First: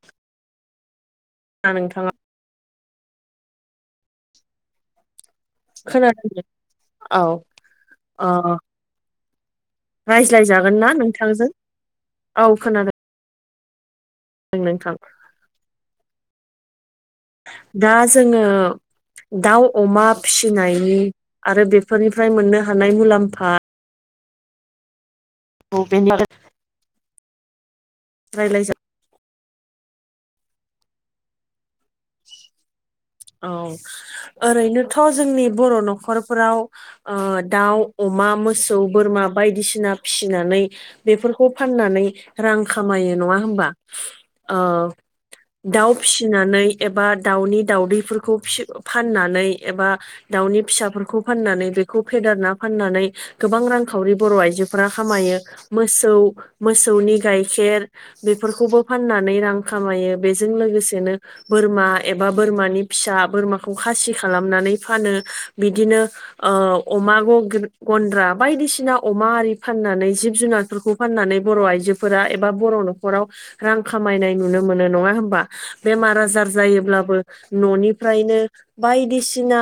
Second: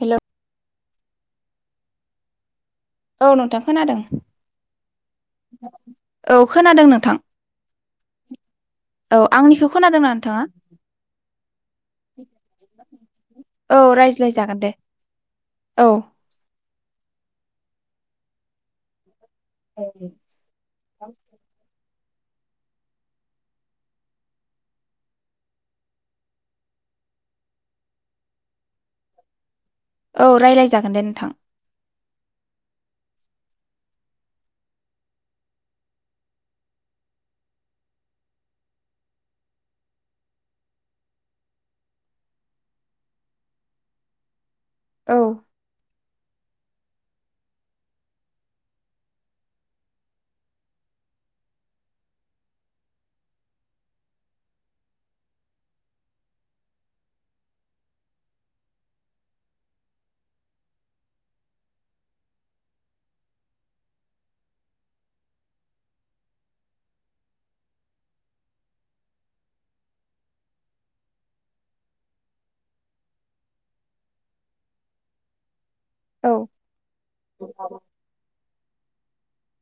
Hello ना नोंथाङा औ नोंथां खोनादों औ खोनादोंनो खोनादों नोंथां औ अ औ आंनिखौ खोनादोंना नोंथाङा रायज्लायजागोन ना नोंथांजों औ खोनादों औ रायज्लायजागोन दे नोंथां औ दा जोंङो दाउ अमा फिसिनायनि आरो बे फोरनिफ्राय मोननो हानाय मुलाम्फा औ बे रायलाय जा औ रायज्लाय जागोन दे नोंथां [inaudible] औ ओरैनोथ' जोंनि बर' न'खरफोराव ओ दाउ अ मा मोसौ बोरमा बायदिसिना फिसिनानै बेफोरखौ फाननानै रां खामायो नंङा होमबा ओ औ दाउ फिसिनानै एबा दाउनि दाउदै फोरखौ फाननानै एबा दाउनि फिसाफोरखौ फाननानै बेखौ फेदेरना फाननानै गोबां रांखावरि बर' आइजोफोरा खामायो मोसौ मोसौनि गाइखेर बेफोरखौबो फाननानै रां खामायो बेजों लोगोसेनो बोरमा एबा बोरमानि फिसा बोरमाखौ खासि खालामनानै फानो बिदिनो अमा गग्रा गन्द्रा बायदिसिना अमा आरि फाननानै जिब जुनारफोरखौ फाननानै बर' आइजोफोरा एबा बर' न'खराव रां खामायनाय नुनो मोनो नङा होमबा? बेमार औ आजार जायोब्लाबो न'निफ्रायनो बायदि सिना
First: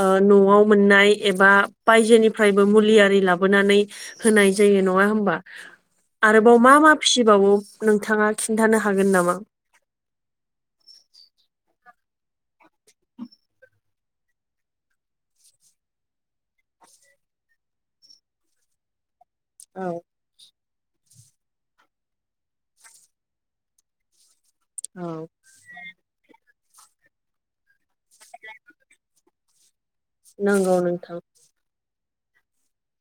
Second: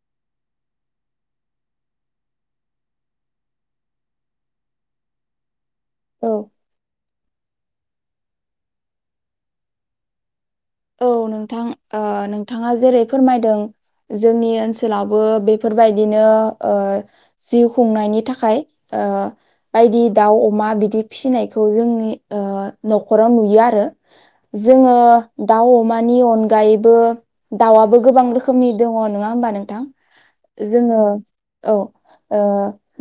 ओ न'आव मोननाय एबा बायजोनिफ्रायबो मुलि आरि लाबोनानै होनाय जायो नङा होमबा? औ आरोबाव मा मा फिसिबावो नोंथाङा खिन्थानो हागोन नामा? औ नोंथां ओ नोंथाङा जेरै फोरमायदों जोंनि ओनसोलावबो बेफोरबायदिनो ओ जिउ खुंनायनि थाखाय ओ औ बायदि दाउ अमा दि फिसिनायखौ जोंनि ओ न'खराव नुयो आरो जोङो औ दाउ अमानि अनगायैबो दाउआबो गोबां रोखोमनि दङ नङा होमबा नोंथां? नंगौ जोङो नोंथां औ ओ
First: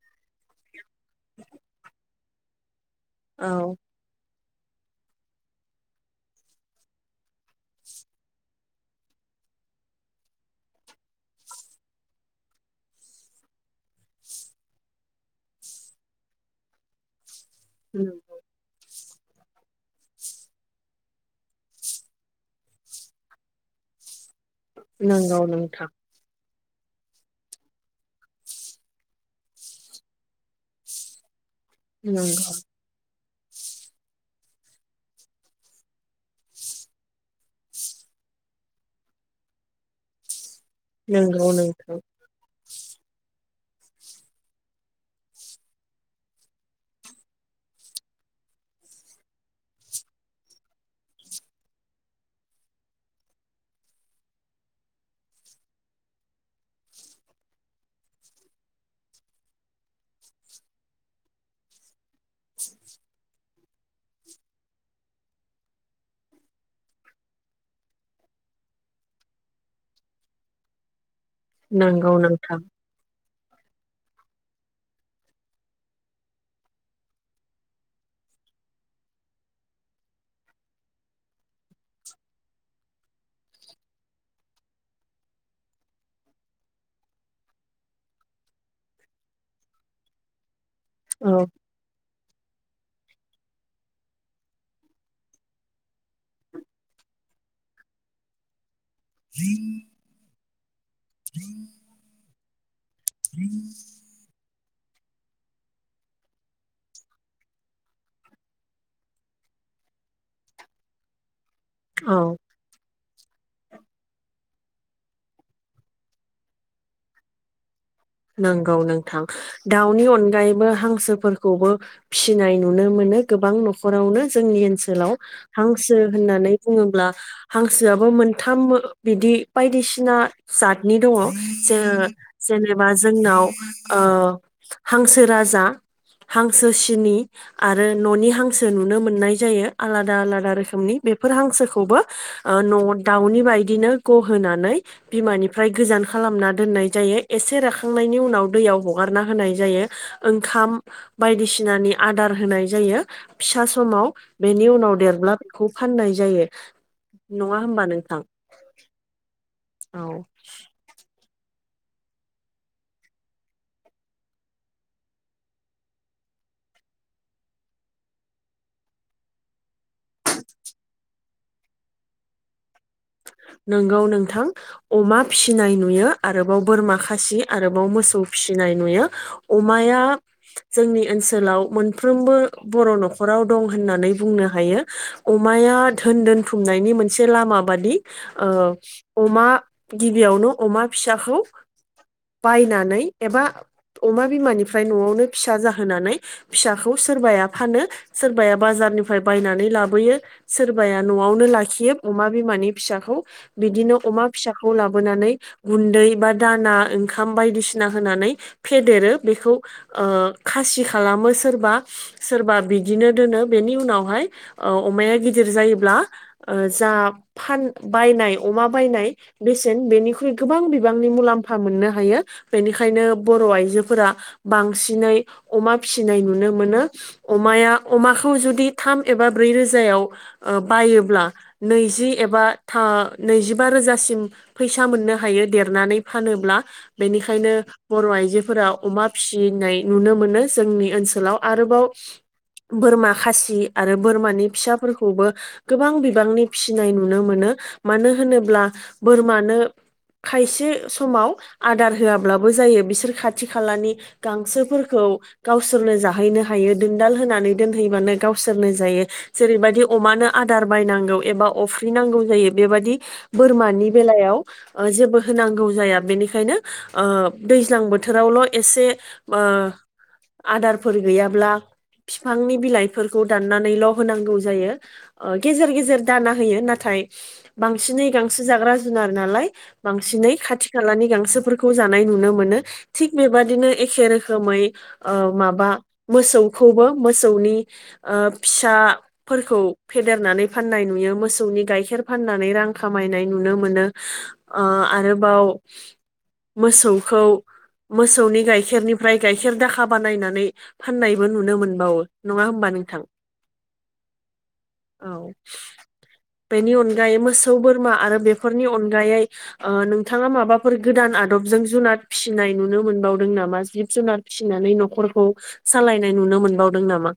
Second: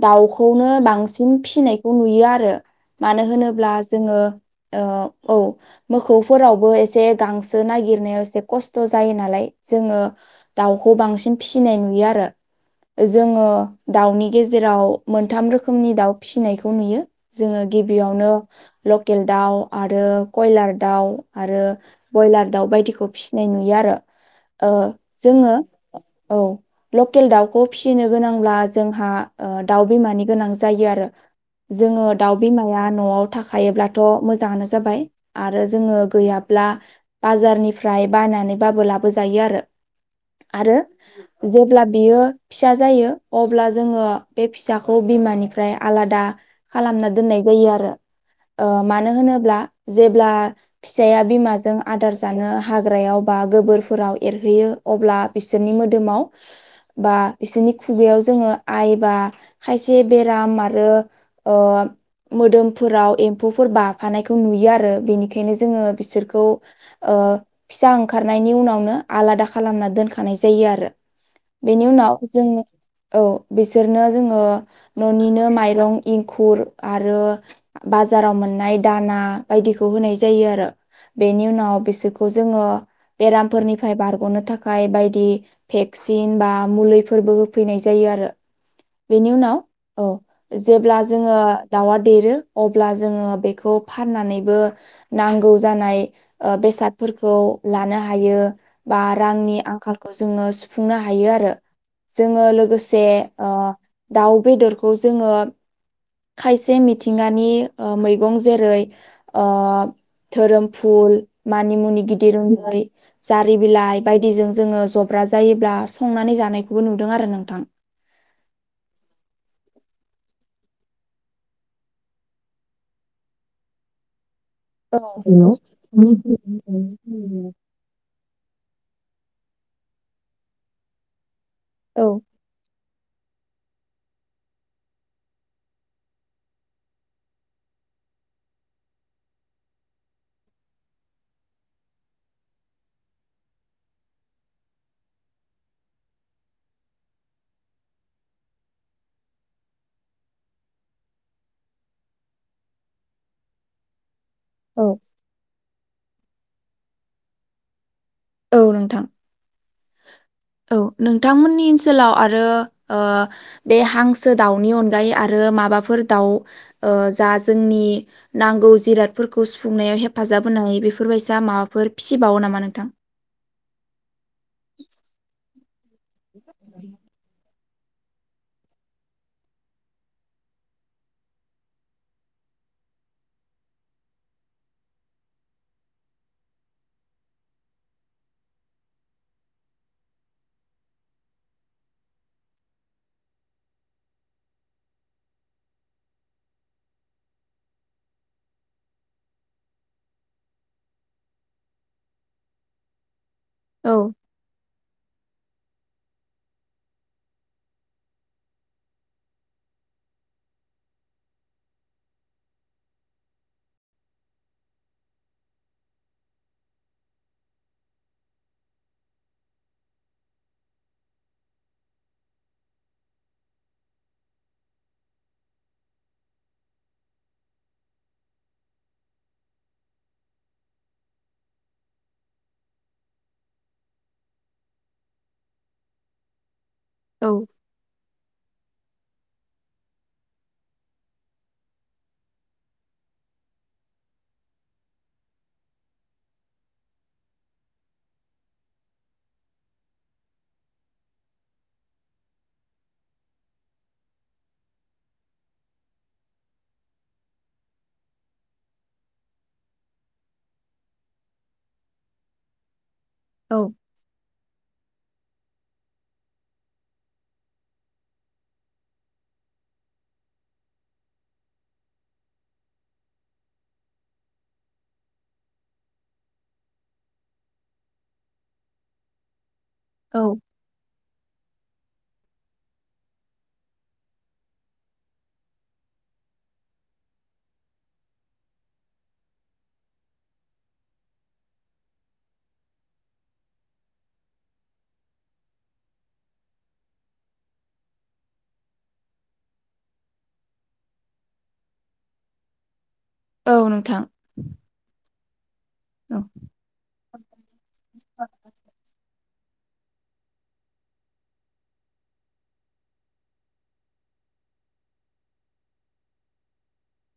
दाउखौनो सिन फिसिनायखौ नुयो आरो मानो होनोब्ला औ जोङो औ मोखौफोरावबो एसे गांसो नागिरनायाव एसे खस्थ' जायो नालाय जोङो दाउखौ बांसिन फिसिनाय नुयो आरो जोङो दाउनि गेजेराव मोनथाम रोखोमनि दाउ फिसिनायखौ नुयो जोङो गिबियावनो लकेल दाउ आरो कयलार दाउ आरो ब्रयलार दाउ बायदिखौ फिसिनाय नुयो आरो नंगौ जोङो नोंथां औ लकेल दाउखौ फिसिनो गोनांब्ला जोंहा दाउ बिमानि गोनां जायो आरो जोङो दाउ नंगौ बिमाया न'आव थाखायोब्लाथ' मोजाङानो जाबाय आरो जोङो गैयाब्ला बाजारनिफ्राय बायनानै बाबो लाबोजायो आरो आरो नंगौ जेब्ला नोंथां बियो फिसा जायो अब्ला जोङो बे फिसाखौ बिमानिफ्राय आलादा खालामना दोननाय ज मानो होनोब्ला जेब्ला फिसाया बिमाजों आदार जानो हाग्रायाव बा गोबोरफोराव एरहैयो अब्ला बिसोरनि मोदोमाव बा बिसोरनि खुगायाव जोङो आइ बा खायसे बेराम आरो मोदोमफोराव एम्फौफोर बाफानायखौ नुयो आरो बेनिखायनो जोङो बिसोरखौ फिसा ओंखारनायनि उनावनो आलादा खालामना दोनखानाय जायो आरो बेनि नंगौ उनाव जों नोंथां औ बिसोरनो जोङो न'निनो माइरं एंखुर आरो बाजाराव मोननाय दाना बायदिखौ होनाय जायो आरो बेनि उनाव बिसोरखौ जोङो बेरामफोरनिफ्राय बारग'नो थाखाय बायदि भेक्सिन बा मुलिफोरबो होफैनाय जायो बेनि उनाव औ जेब्ला जोङो औ दाउआ देरो अब्ला जोङो बेखौ फाननानैबो नांगौ जानाय बेसादफोरखौ लानो हायो बा रांनि आंखालखौ जोङो फुंनो हायो आरो जोङो लोगोसे दाउ बेदरखौ खौ जोङो खायसे मिथिंगानि मैगं जेरै धोरोम फुल मानि मुनि औ गिदिर उन्दै जारि बिलाइ बायदिजों जोङो जब्रा जायोब्ला संनानै जानायखौबो नुदों आरो नोंथां। नांगौ नोंथां दाउनि अनगायैबो हांसोफोरखौबो फिसिनाय नुनो मोन नों गोबां न'खरावनो। जोंनि औ ओनसोलाव हांसो होननानै बुङोब्ला हांसोआबो मोनथाम बिदि बायदिसिना जातनि दङ ज जेनेबा मा जोंनाव ओ हांसो राजा हांसो सिनि आरो न'नि हांसो नुनो मोननाय जायो आलादा आलादा रोखोमनि बेफोर हांसोखौबो ओ दाउनि बायदिनो गहोनानै बिमानिफ्राय गोजान खालामना दोननाय जायो एसे एसे रखांनायनि उनाव दैयाव हगारना होनाय जायो ओंखाम बायदिसिनानि आादार होन नाय जायो फिसा समाव बेनि उनाव औ देरब्ला बेखौ फाननाय जायो नङा होमबा नों औ नोंथां औ औ नों नोंथांमोननि ओनसोलाव आरो ओ बे हांसो दाउनि अनगायै आरो माबाफोर दाउ औ ओ जाजोंनि नांगौ जिरादफोरखौ सुुंफुंनायाव हेफाजाब होनायफोरबा जा माबाफोर फिसिबावो नामा नोंथां? नोंगौ नोंथां अमा फिसिनाय नुयो आरोबाव बोरमा खासि आरोबाव मोसौ फिसिनाय नुयो अमाया जोंनि ओनसोलाव मोनफ्रोमबो बर' न'खराव दं होननानै बुंनो हायो अमाया धोन दोनथुमनायनि मोनसे लामा माबादि ओ अमा गिबियावनो अमा फिसाखौ बायनानै एबा अमा बिमानिफ्राय न'आवनो फिसा जाहोनानै फिसाखौ सोरबाया फानो सोरबाया बाजार बाजार निफ्राय बायनानै लाबोयो सोरबाया न'आवनो लाखियो अमा बिमानि फिसाखौ बिदिनो औ अमा फिसाखौ लाबोनानै गुन्दै बा दाना ओंखाम बायदिसिना होनानै फेदेरो बेखौ ओ खा सिखालामो सोरबा सोरबा बिदिनो दोनो उनावहाय औअमाया गोदिर जा जायोब्ला ओ‌ जा फान बायनाय अमा बायनाय बेसेन बेनिख्रुइ गोबां बिबांनि मुलाम्फा मोननो हायो। बेनिखायनो बर' आइजोफोरा बांसिनै अमा फिसिनाय नुनो मोनो। अमाया‌ अमाखौ जुदि थाम एबा ब्रै रोजायाव ओ बायोब्ला नैजि एबा था नैजिबा रोजासिम फैसा मोननो हायो देरनानै फानोब्ला औ बेनिखायनो बर' आइजोफोराव अमा फिसिनाय नुनो मोनो जोंनि ओनसोलाव आरोबाव बोरमा खासि आरो बोरमानि फिसाफोरखौबो हो‌ गोबां बिबांनि फि नाय नुनो मोनो मानो होनोब्ला बोरमानो खायसे समाव आदार होआब्लाबो जायो बिसोर खाथि खालानि गांसोफोरखौ औ गावसोरनो जाहैनो हायो दोनदाल होनानै दोनहैबानो गावसोरनो जायो जेरैबायदि अ मानो आदार बायनांगौ एबा अफ्रि नांगौ जायो बेबायदि बोरमानि बेलायाव जेबो होनांगौ जाया बेनिखायनो ओ दैज्लां बोथोरावल' एसे ओ आदारफोर गैयाब्ला बिफांनि बिलाइफोरखौ दाननानैल' होनांगौ जायो गेजेर गेजेर दाना होयो नाथाय बांसिनै गांसो जाग्रा जुनार नालाय बांसिनै औ खाथि खालानि गांसोफोर खौ जानाय नुनो मोन थि बेबदिनो एखे रोखै ओ माबा मोसौ खौबो मोसौनि ओ फिसाफोरखौ फेदेरनानै फाननाय नुयोमोन मोसौनि गाइखेर फाननानै रां खामायनाय नुनो मोनोओ आरोबाव मोसौखौ मोसौनि गाइखेरनिफ्राय गाइखेर दाखा बानायनानै फाननायबो नुनो मोनबावो नङा होमबा नोंथां औ नोंथां औ औ बेनि अनगायै मोसौ बोरमा आरो बेफोरनि अनगायै ओ नोंथाङा माबाफोर गोदान आदबजों जुनाद फिसिनाय नुनो मोनबावदों नामा जिब जुनाद? फिसिनानै न'खरखौ सालायनाय नुनो मोनबावदों नामा?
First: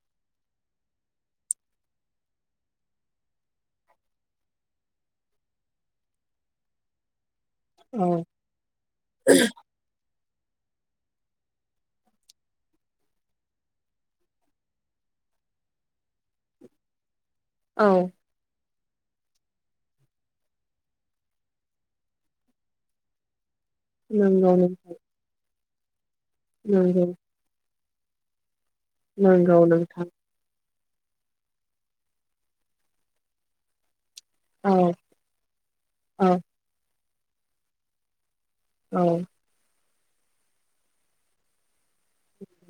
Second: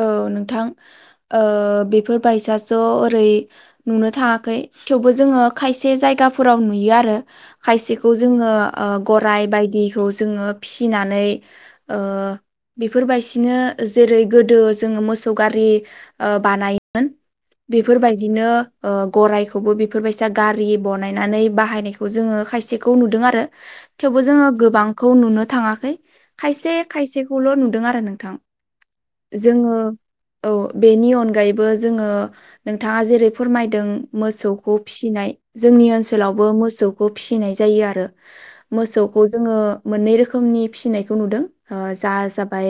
औ नोंथां ओ बेफोरबायसाज' ओरै नुनो थाङाखै थेवबो जोङो खायसे जायगाफोराव नुयो आरो खायसेखौ औ जोङो ओ गराइ बायदिखौ जोङो फिसिनानै ओ बेफोरबायसिनो जेरै गोदो जोङो मोसौ गारि ओ बानायोमोन औ बेफोरबायदिनो ओ गराइखौबो बेफोरबायसा गारि बनायनानै बाहायनायखौ जोङो खायसेखौ नुदों आरो थेवबो जोङो नंगौ गोबांखौ नुनो थाङाखै खायसे नंगौ खायसेखौल' नुदों आ रो नोंथां नंगौ जोङो नोंथां औ बेनि अनगायैबो जोङो नोंथाङा जेरै फोरमायदों मोसौखौ औ फिसिनाय जोंनि औ ओनसोलावबो मोसौखौ फिसिनाय जायो आरो। औ मोसौखौ जोङो मोननै रोखोमनि फिसिनायखौ नुदों। ओ जा-जाबाय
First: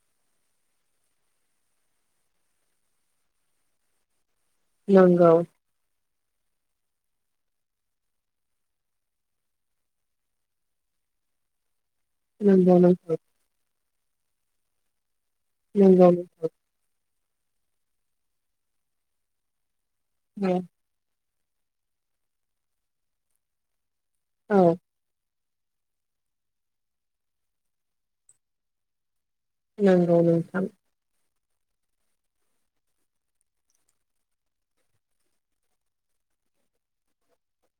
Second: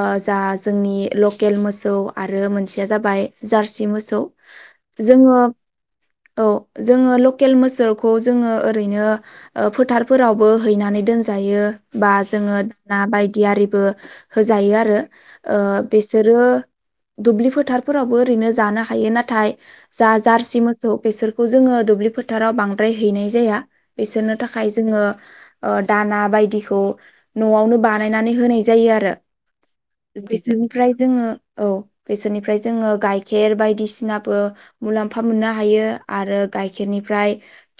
ओ जा जोंनि लकेल मोसौ आरो मोनसेया जाबाय जार्सि मोसौ। नोंगौ जोङो औ जोङो लकेल मोसौखौ जोङो ओरैनो ओ फोथारफोरावबो हैनानै दोनजायो। बा जोङो नंगौ दाना नोंथां बायदि आरिबो होजायो आरो। ओ नंगौ बिसोरो दुब्लि फोथारफोरावबो ओरैनो जानो हायो नाथाय जा-जार्सि औ मोखौ बेसोरखौ जोङो दुब्लि फोथाराव बांद्राय हैनाय जाया। बिसोरनो थाखाय औ जोङो ओ दाना बायदिखौ न'आवनो बानायनानै होनाय जायो आरो। नंगौ नोंथां बिसोरनिफ्राय जोङो औ बेसोरनिफ्राय जोङो गाइखेर बायदिसिनाबो मुलाम्फा मोननो हायो आरो गाइखेरनि फ्राय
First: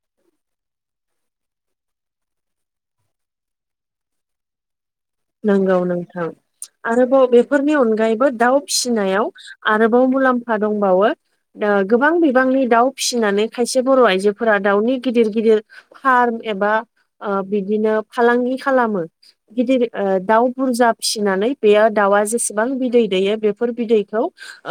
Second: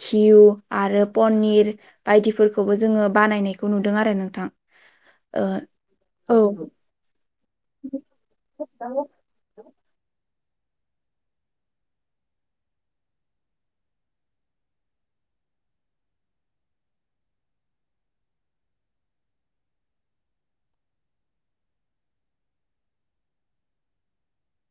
घिउ आरो पनिर बायदिफोरखौबो जोङो बानायनायखौ नुदों आरो नोंथां। ओ नोंगौ नोंथां औ आरोबाव बे फोरनि अनगायैबो दाउ फिसिनायाव आरोबाव मुलाम्फा दंबावो। दा गोबां बिबांनि दाउ फिसिनानै खायसे बर' आइजोफोरा दाउनि गिदिर गिदिर फार्म एबा ओ बिदिनो फालांगि खालामो। गिदिर ओ दाउ बुरजा फिसिनानै बेयो दाउआ जेसेबां बिदै दैयो बेफोर बिदैखौ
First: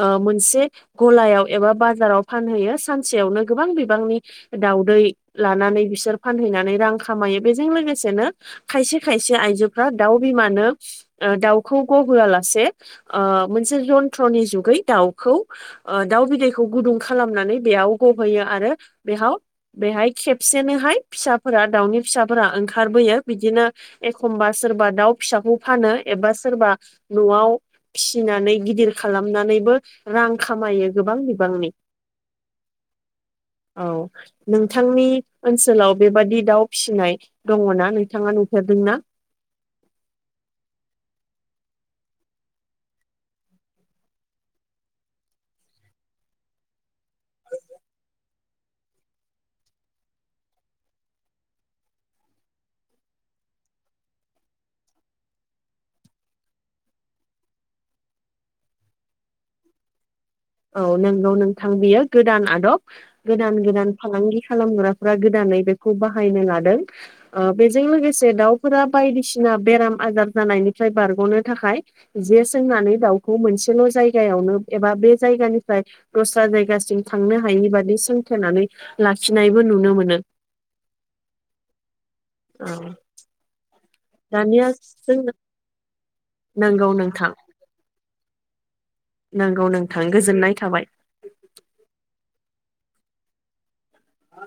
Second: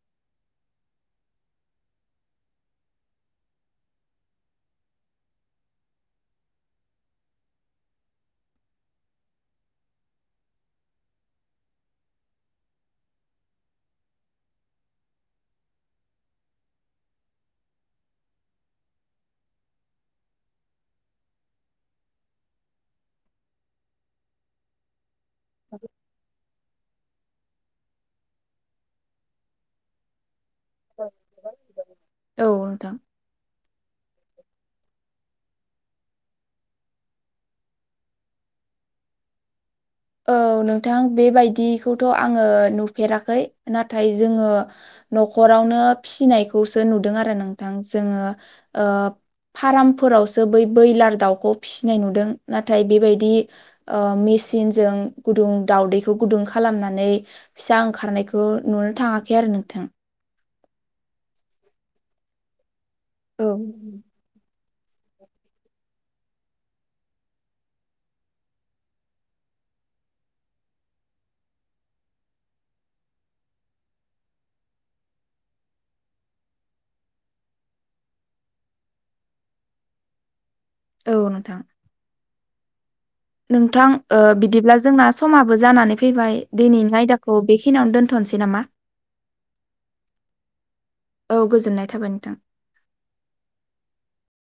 ओ मोनसे गलायाव एबा बाजाराव फानहैयो सानसेयावनो गोबां बिबांनि दाउदै लानानै बिसोर फानहैनानै रां खामायो। बेजों लोगोसेनो खायसे खायसे आइजो फोरा दाउ बिमानो ओ दाउखौ ग'होआ लासे ओ मोनसे ज'न्थ्रनि जुगै इ दाउखौ ओ दाउ बिदैखौ गुदुं खालामनानै बेयाव ग'होयो आरो बेयाव बेहाय खेबसेनोहाय फिसाफोरा दाउनि फिसाफोरा ओंखारबोयो। बिदिनो एखमबा सोरबा दाउ फिसाखौ फानो एबा सोरबा न'आव फिसिनानै गिदिर खालामनानैबो रां खामायो गोबां बिबांनि। औ नोंथां औ नोंथांनि ओनसोलाव बेबादि दाउ फिसिनाय दङ'ना नोंथाङा नुफेरदों ना? औ नोंथां बेबायदिखौथ' आङो नुफेराखै नाथाय जोङो न'खरावनो फिनायखौसो नुदों आरो नोंथां जोङो ओ फाराम फोरावसो बै बैयलार दाउखौ फिनाय नुदों। नाथाय बेबायदि ओ मेसिन जों गुदुं दावउदैखौ गुदुं खालामनानै फिसा ओंखारनायखौ नुनो थाङाखै आरो नोंथां। औ नोंगौ नोंथां बियो गोदान आदब। औ गोदान गोदान फालांगि खालामग्राफ्रा गोदानै बेखौ बाहायनो लादों। ओ बेजों लोगोसे दाउफोरा बायदिसिना बेराम आजार जानायनिफ्राय बारग'नो थाखाय जे सोंनानै दाउखौ मोनसेल' जायगायावनो एबा बे जायगानिफ्राय दस्रा जायगासिम थांनो हायिनि बादि सोंथेनानै लाखिनायबो नुनो मोनो [inaudible] औ नोंथां औ नोंथां ओ दानिया बिदिब्ला जोंना जों समाबो जानानै फैबाय नंगौ दिनैनि नोंथां आयदाखौ बेखिनियावनो दोनथ'नोसै नामा? नंगौ नोंथां गोजोननाय थाबाय औ गोजोननाय थाबाय नोंथां। आ